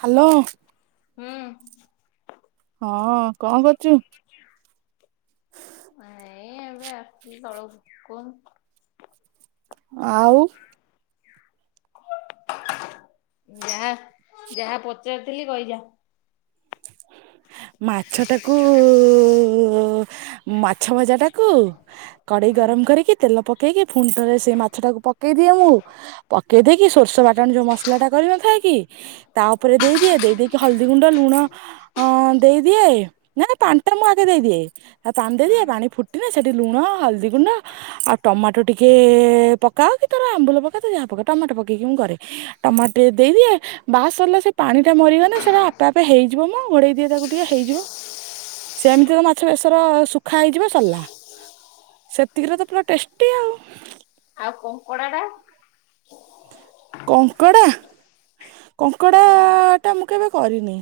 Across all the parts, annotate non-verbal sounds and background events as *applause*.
Hello. ହୁଁ। ହଁ କଁ କରଚୁ? ଏଇ ଏବେ ଆସଚି ତଳୁକୁ କୋହୁନୁ। ଆଉ ଯାହା ଯାହା ପଚାରିଥିଲି କହିଯା। ମାଛଟାକୁ ମାଛ ଭଜାଟା କୁ କଡ଼େଇ ହୁଁ ଗରମ କରିକି ତେଲ ପକେଇକି ଫୁଣି ଥରେ ସେ ମାଛଟାକୁ ପକେଇ ଦିଏ ମୁଁ। ପକେଇ ଦେଇକି ସୋରିଷ ବାଟଣ ଯୋଉ ମସଲାଟା କରିନଥାଏ କି। ତା ଓପରେ ଦେଇଦିଏ ଦେଇ ଦେଇକି ହଳଦୀ ଗୁଣ୍ଡ ଲୁଣ *unintelligible* ହଁ ଦେଇଦିଏ ନା ନା ପାଣି ଟା ମୁଁ ଆଗେ ଦେଇଦିଏ ଆ ପାଣି ଦେଇଦିଏ ହୁଁ ପାଣି ଫୁଟି। ଟି ନେ ସେଠି ଲୁଣ ହଳଦୀ ଗୁଣ୍ଡ। ଆଉ ଟମାଟୋ ଟିକେ ପକାଅ କି ତର ଆମ୍ବୁଲ ପକା ତୁ ଯାହା ପକା ଟମାଟୋ ପକେଇକି ମୁଁ କରେ। ଟମାଟେ ଦେଇଦିଏ ବାସ ସରିଲେ ସେ ପାଣି ଟା ମରିଗଲେ ସେଟା ଆପେ ଆପେ ହେଇ। ଯିବମ ଘୋଡ଼େଇ ଦିଏ ତାକୁ ଟିକେ ହେଇଯିବ। ସେମିତିତ ମାଛ ବେଶର ଶୁଖା ହେଇଯିବ ସରିଲା। ସେତିକିରେ ତ ପୁରା ଟେଷ୍ଟି ଆଉ। ଆଉ କଙ୍କଡା ଟା। କଙ୍କଡ଼ା କଙ୍କଡ଼ାଟା ମୁଁ କେବେ କରିନି।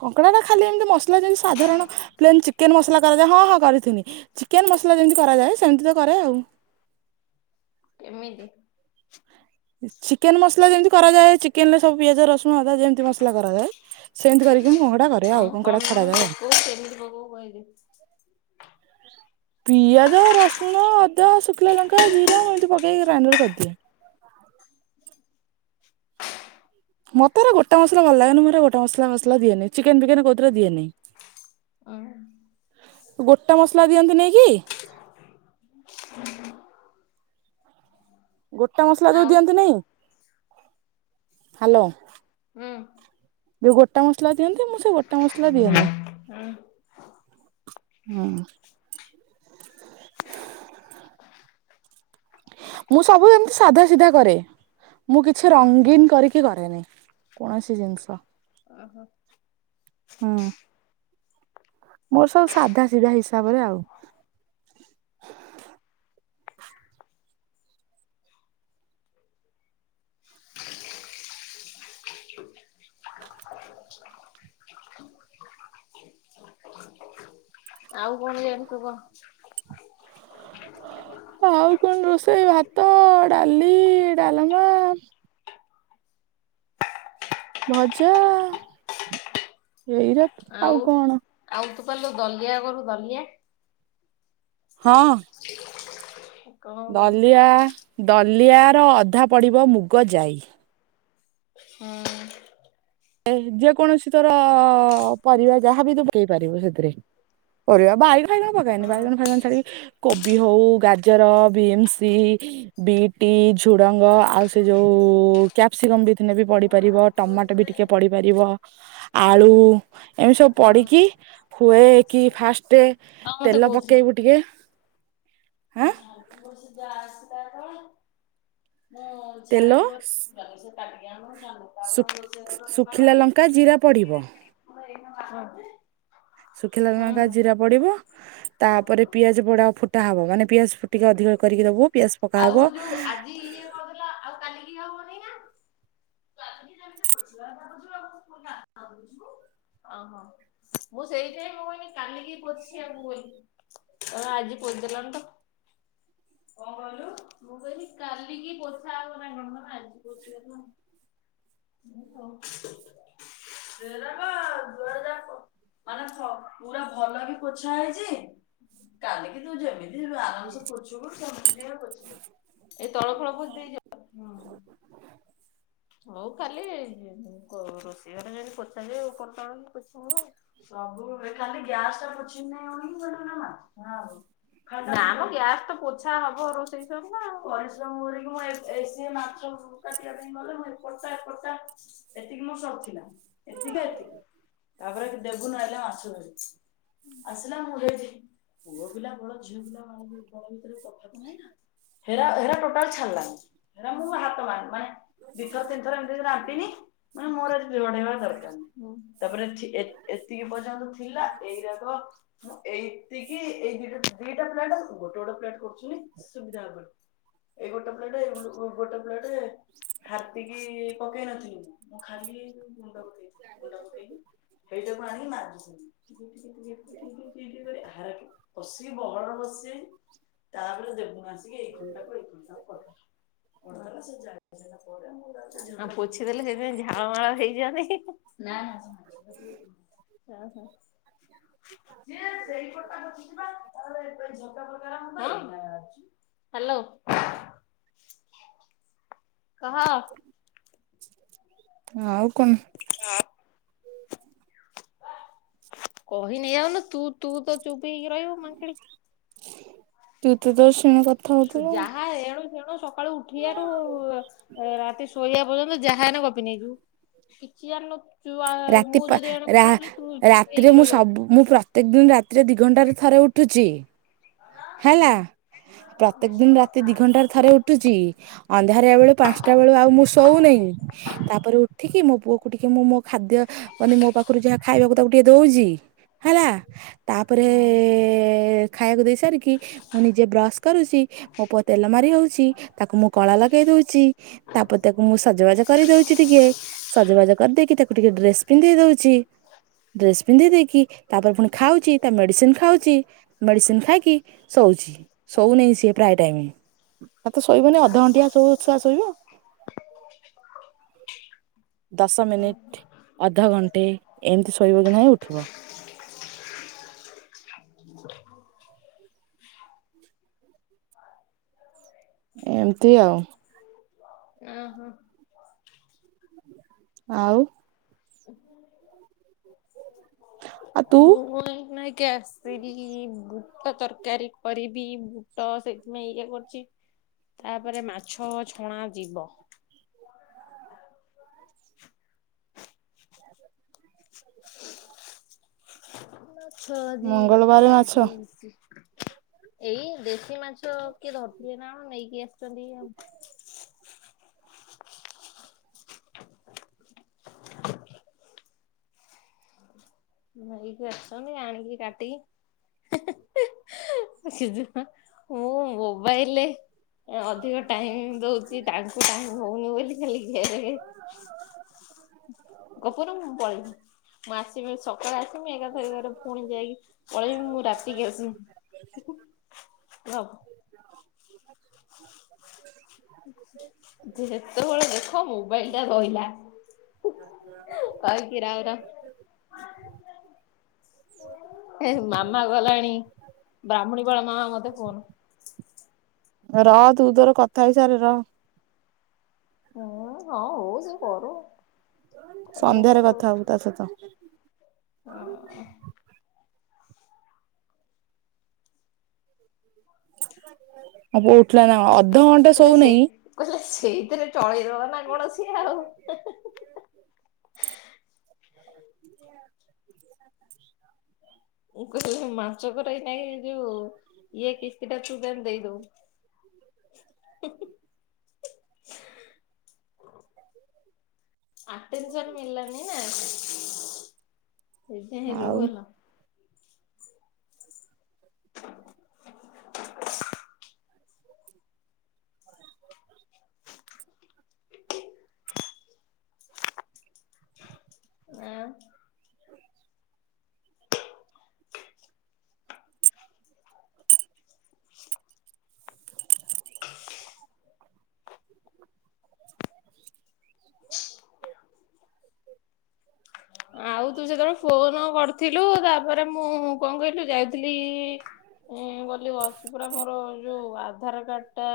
କଙ୍କଡ଼ାଟା ଖାଲି ଏମିତି ମସଲା ଯେମିତି ସାଧାରଣ ପ୍ଲେନ୍ ଚିକେନେ ମସଲା କରାଯାଏ ହଁ ହଁ କରିଥିନି। ଚିକେନ ମସଲା ଯେମିତି କରାଯାଏ ସେମିତି ତ କରେ ଆଉ। କେମିତି। ଚିକେନ୍ ମସଲା ଯେମିତି କରାଯାଏ ଚିକେନ୍ ରେ ସବୁ ପିଆଜ ରସୁଣ ଅଦା ଯେମିତି ମସଲା କରାଯାଏ। ସେମତି କରିକି ମୁଁ କଙ୍କଡା କରେ ଆଉ କଣ କଙ୍କଡା କଣ ଛଡାଯାଏ ଆଉ। ପକଉ କେମିତି ପକଉ କହିଦେ *unintelligible* ପିଆଜ ରସୁଣ ଅଦା ଶୁଖିଲା ଲଙ୍କା ଜିରା ମୁଁ ଏମିତି ପକେଇକି ଗ୍ରାଇଣ୍ଡର କରିଦିଏ। ମତେଏରା ଗୋଟା ମସଲା ଭଲ ଲାଗନି ମୁଁଏରା ଗୋଟା ମସଲା ମସଲା ଦିଏନି ଚିକେନ୍ ଫିକେନ୍ କଉଥିରେ ଦିଏନି। ଅହ। ଗୋଟା ମସଲା ଦିଅନ୍ତୁ ନେହି କି। ଗୋଟା ମସଲା ଯୋଉ ଆଉ ଦିଅନ୍ତି ନେହି ହ୍ୟାଲୋ। ହୁଁ। ଯୋଉ ଗୋଟା ମସଲା ଦିଅନ୍ତି ମୁଁ ସେ ଗୋଟା ମସଲା ଦିଏନାହିଁ। *unintelligible* ହଁ। ମୁଁ ସବୁ ଯେମିତି ସାଧା ସିଧା କରେ ମୁଁ କିଛି ହଁ ରଙ୍ଗୀନୀ କରିକି କରେନି। କୌଣସି ଜିନିଷ। ହୁଁ *unintelligible* ମୋର ସବୁ ସାଧା ସିଧା ହିସାବରେ ଆଉ। ଆଉ କଣ ଜାଣିଛୁତ କହ। ଆଉ କଣ ରୋଷେଇ ଭାତ ଡାଲି ଡାଲମା। ଭଜା ଏଇରେ। ଆଉ ଆଉ ତୁ ପା ଲୋ ଦଲିଆ କରୁ ଦଲିଆ। ହଁ। କଣ କରୁ ଦଲିଆ ଦଲିଆ ର ଅଧା ପଡିବ ମୁଗ ଯାଇ। ହଁ। ଏ ଯେକୌଣସି ତୋର ପରିବା ଯାହାବି ତୁ ପକେଇ ପାରିବୁ ସେଥିରେ। ପରିବା ବାଇଗଣ ଫାଇଗଣ ପକାଇନି ବାଇଗଣ ଫାଇଗଣ ଛାଡିକି। କୋବି ହୋଉ ଗାଜର ବିମ୍ସି ବିଟି, ଝୁଡଙ୍ଗ ଆଉ ସେ ଯୋଉ କ୍ୟାପ୍ସିକମ୍ ବି ଥିନେ ବି ପଡି ପାରିବ ଟମାଟୋ ବି ଟିକେ ପଡି ପାରିବ ଆଳୁ ଏମିତି ସବୁ ହଁ ପଡିକି ହୁଏ କି ଫାଷ୍ଟେ ମତେ ତେଲ ପକେଇବୁ ଟିକେ ଆଁ *inaudible* ତେଲ *unintelligible* ରୋଷେଇ ଶୁଖ୍ ଘର ସଫା ଶୁଖିଲା କଲି। ଲଙ୍କା ଜିରା ପଡ଼ିବ। *unintelligible* ଶୁଖିଲା ଲଙ୍କା ଜିରା ପଡିବ ତାପରେ ପିଆଜ ବଡା ଫୁଟା ହବ ମାନେ ପିଆଜ ଫୁଟିକେ ଅଧିକ କରିକି ଦବୁ ପିଆଜ ପକା ହବ ଆଉ ଯୋଉ ଆଜି ଇଏ କରିଦେଲା ଆଉ କାଲିକି ହବନି ନା? *unintelligible* ଅ ହ ମୁଁ ସେଇଥି ପାଇଁ ମୁଁ କହିନି କାଲିକି ପୋଛି ଆଣିବୁ ବୋଲି। *unintelligible* ଆଜି ପୋଦେଲଣି ତ କଣ କହିଲୁ, ମୁଁ କହିଲି କାଲିକି ପୋଛା ହବ ନା କଣ ଆଜି ପୋଛି ଦେଲୁ *inaudible* ହେରାକ ଦୁଆର ଯାକ ମାନେ *unintelligible* ପୁରା ଭଲ କି ପୋଛା ହେଇଛି କାଲିକି ତୁ ଯେମିତି ଆରାମ୍ ସେ ପୋଷିବୁ ସେମିତି ଟିକେ ପୋଛି ଦେଲୁ। ତଳ ଫଳ ପୋଛିଦେଇଛ? ହଁ। ହଉ କାଲି କ ରୋଷେଇ ଘରେ ଯେମିତି ପୋଛାଯିବ, ଉପର ତଳ କି ପୋଛା ଯିବ ଆଉ। ସବୁ *unintelligible* ଖାଲି ଗ୍ୟାସ ଟା ପୋଛିନି ନାଣ *unintelligible* ଆଉ ନାଁ ମ ଗ୍ୟାସ୍ ତ ପୋଛା ହବ ରୋଷେଇ ସରିନେ ଆଉ, ପରିଶ୍ରମ କରିକି ମୁଁ ଏ ସିଏ ମାଛ କାଟିବା ପାଇଁ ଗଲେ ମୁଁ ଏପଟା ଏପଟା ଏତିକି ମୋ ସରଥିଲା ଏତିକି ଏତିକି। ତାପରେ ଦେବୁନୁ ଆଇଲା ମାଛ ଧରି ଆସିଲା ମୋ *unintelligible* ପୁଅ ପିଲା ବଳ ଝିଅ ପିଲା ବଳ ବଳ ଭିତରେ ତଫାତ୍ ନାହିଁ ନା? ହେରା ହେରା ଟୋଟାଲ୍ ଛାଡିଲାନି, ହେରା ମୁଁ ହାତ ମାରିନି ମାନେ ଦି ଥର ତିନ୍ ଥର ଏମ୍ତି ରେ ରାମ୍ପିନି ମାନେ ମୋର ବଢେଇବା ଦରକାର ନାହିଁଁ ତାପରେ ଏ ଏତିକି ପର୍ଯ୍ୟନ୍ତ ଥିଲା ଏଇ ରାକ ମୁଁ ଏତିକି ଏଇ ଦିଟା ଦିଟା ଫ୍ଲାଟ୍ ଆଉ ଗୋଟେ ଗୋଟେ ଫ୍ଲାଟ୍ କରୁଛି ସୁବିଧା ହେବାକୁ। ଏଇ ଗୋଟେ ପ୍ଲେଟେ ଏ ଗୋଟେ ପ୍ଲେଟେ ହାର୍ପିକି ପକେଇ ନଥିଲି ମୁଁ, ମୁଁ ଖାଲି ଗୁଣ୍ଡ ପକେଇ ଗୁଣ୍ଡ ପକେଇଲି। ହେଇଟାକୁ ଆଣି ମାଜୁଥିନି। *unintelligible* କସିକି ବହଳ ବସେଇନି ତାପରେ ଦେଖୁନୁ ଆସିକି ଏଇ ଖଣ୍ଡ୍ ଟାକୁ ଏଇ ଖଣ୍ଡ୍ ଟାକୁ କରୁଥିଲି, ଘର ସେ ଜାଗା ଜାଗା *inaudible* ପୋଛିଦେଲି ସେଇଥିପାଇଁ ଝାଳ ମାଳ ହେଇଯାଏନି। ଅ ହ। ସିଏ ସେଇପଟା ପୋଛିଚି ପା *unintelligible* ହାଲୋ। କହ। ଆଉ କଣ? *inaudible* କହି ନେଇ ଯାଉନୁ ତୁ ତୁ ତ ଚୁପ୍ ହେଇକି ରହିବୁ ମାଙ୍କେଡି। ତୁ ତ ତୋର ଶୁଣ କଥା ତୁ ହଉଥିଲୁ ଯାହା ଏଣୁ ତେଣୁ ସକାଳୁ ଉଠିଆ ରୁ ରାତି ଶୋଇବା ପର୍ଯ୍ୟନ୍ତ ଯାହା ହେନେ ଗପି ନେଇଯିବୁ। କିଛି ତୁ ଆ ରାତି ମୁଁ ପା ଯଦି ଏଣେ ରା କଥା ହଉଚି ତୁ ଚୁପ୍ ହେଇକି ରାତିରେ ମୁଁ ରହିଯାଉଚୁ। ସବୁ ମୁଁ କେ ଦିନ୍ ରାତିରେ ଦି ଘଣ୍ଟାରେ ଥରେ ଉଠୁଛି। ହେଲା ହୁଁ। ପ୍ରତ୍ୟେକ ଦିନ୍ ରାତି ଦି ଘଣ୍ଟାରେ ଥରେ ଉଠୁଛି, ଅନ୍ଧାରିଆ ବେଳେ ପାଷ୍ଟା ବେଳୁ ଆଉ ମୁଁ ଶୋଉନେଇଁ ତାପରେ ଉଠିକି ମୋ ପୁଅକୁ ଟିକେ ମୁଁ ମୋ ଖାଦ୍ୟ ମାନେ ମୋ ପାଖରୁ ଯାହା ଖାଇବାକୁ ତାକୁ ଟିକେ ଦୋଉଛି ହେଲା ତାପରେ ଖାଇଆକୁ ଦେଇ ସାରିକି ମୁଁ ନିଜେ ବ୍ରସ୍ କରୁଛି। ମୋ ପୁଅ ତେଲ ମାରି ହଉଛି ତାକୁ ମୁଁ କଳା ଲଗେଇ ଦଉଛି। ତାପରେ ତାକୁ ମୁଁ ସଜବାଜ କରିଦଉଛି ଟିକେ। ସଜବାଜ କରିଦେଇକି ତାକୁ ଟିକେ ଡ୍ରେସ ପିନ୍ଧେଇ ଦଉଛି ଡ୍ରେସ୍ ପିନ୍ଧେଇ ଦେଇକି ତାପରେ ପୁଣି ଖାଉଛି ତା ମେଡ଼ିସିନ ଖାଉଛି ମେଡ଼ିସିନ ଖାଇକି ଶୋଉଚି। ଶଉନାହିଁ ସିଏ ପ୍ରାୟ ଟାଇମ ତ ଶୋଇବନି ଅଧ ଘଣ୍ଟିଆ ସୁଆ ଶୋଇବ। ଦଶ ମିନିଟ୍ ଅଧଘଣ୍ଟେ ଏମିତି ଶୋଇବ କି ନାହିଁ ଉଠିବ। *unintelligible* ଏମତି ଆଉ। ଓହୋ। ଆଉ। ଆଉ ତୁ *inaudible* ସେଠି ବୁଟ ତରକାରୀ କରିବି ବୁଟ ସେଥିପାଇଁ ଇଏ କରୁଛି। ତାପରେ ମାଛ ଛଣା ଯିବ। *unintelligible* ମାଛ ଆଜି ମଙ୍ଗଳବାର ରଖା ମାଛ ହେଇସି ଏଇ ଦେ ସି ମାଛ କିଏ ଧରିଥିଲେ ନା କଣ ନେଇକି ଆସିଛନ୍ତି ଇଏ ଆଉ। *unintelligible* ନେଇକି ଆସିଛନ୍ତି ଆଣିକି କାଟିିକି ମୁଁ ମୋବାଇଲରେ ଏ ଅଧିକ ଟାଇମ ଦଉଛିି ତାଙ୍କୁ ଟାଇମ ଦଉନି ବୋଲି ଖାଲି ଗେରେ ଗେରେ ଗପରୁ ମୁଁ ପଳେଇବି ମୁଁ ଆସିବି ସକାଳେ ଆସିବି। ମୁଁ ଏକାଥରକେ ପୁଣି ଯାଇକି ପଳେଇବି ମୁଁ ରାତିକି ଆସବି। ହଉ। *unintelligible* ଯେତେବେଳେ ଦେଖ ମୋବାଇଲ ଟା ରହିଲା। କହିକି ରାଉ ରାଉ। *inaudible* ହେ ମାମା ଗଲାଣି ବ୍ରହ୍ମୁଣି ପାଳ ମାମା ମତେ ଫୋନ ର ତୁ ତୋର କଥା ହେଇସାରେ ର। ହୁଁ ହଁ ହଉ ସେ କରୁ। କରିବା ସନ୍ଧ୍ୟାରେ କଥା ହବୁ ତା ସହିତ। ଅଁ ଅବୁ ଉଠିଲା ନା କଣ ଅବୁ। କହିଲେ ସେ କହିଲେ ସେଇଥିରେ ଚଳେଇଦବ ନା କଣ ସିଏ ଆଉ। ମୁଁ କହିଲି ମାଛକରାଇ ନାଇଁ ଯୋଉ ଇଏ କିସ୍ତି ଟା ତୁ ତାଙ୍କୁ ଦେଇଦବୁ। *unintelligible* ଆଟେନସନ ମିଳିଲାନି ନା ସେଇଥିପାଇଁ ଆଉ ରୋଲ। ଆ ଆଉ ତୁ ସେତେବେଳେ ଫୋନ କରିଥିଲୁ ତାପରେ ମୁଁ କଣ କହିଲୁ ଯାଇ ଥିଲି ଗଲି ବସ ପୁରା ମୋର ଯୋଉ ଆଧାର କାର୍ଡ ଟା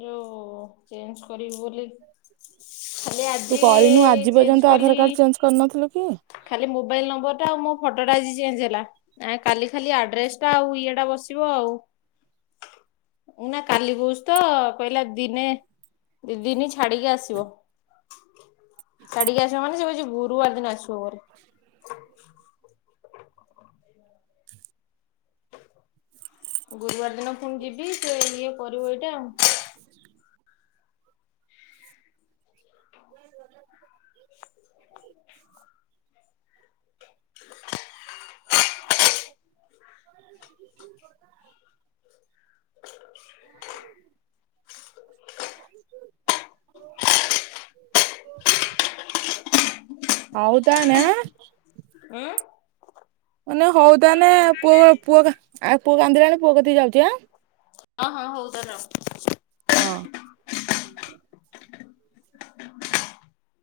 ଯୋଉ ଚେଞ୍ଜ କରିବି ବୋଲି ଖାଲି ତୁ ଆଜି କରିନୁ ଆଜି ପର୍ଯ୍ୟନ୍ତ ଚେଞ୍ଜ ଆଧାର କଲି କାର୍ଡ ଚେଞ୍ଜ କରିନଥିଲୁ କି? ଖାଲି ମୋବାଇଲ ନମ୍ବର ଟା ଆଉ ମୋ ଫଟୋଟା ଆଜି ଚେଞ୍ଜ ହେଲା। ନାଇଁ କାଲି ଖାଲି ଆଡ୍ରେସ ଟା ଆଉ ଇଏଟା ବସିବ ଆଉ। *inaudible* ଉ ନା କାଲି କହୁଚି ତ କହିଲା ଦିନେ ଦି ଦିନି ଛାଡିକି ଆସିବ ଛାଡିକି ଆସିବ ମାନେ ସେ କହୁଚି ଗୁରୁବାର ଦିନ ଆସିବ। ତୋରେ ଗୁରୁବାର ଦିନ ପୁଣି ଯିବି, ସେ ଇଏ କରିବ ଏଇଟା ଆଉ। ହୋଉ ତା ନେ? ଉଁ ମାନେ ହଉ ତାହେ ପୁଅ ପୁଅ ଆ ପୁଅ କାନ୍ଦିଲାଣି ପୁଅ କତିକି ଯାଉଛି ଆଁ? *unintelligible* ହଁ।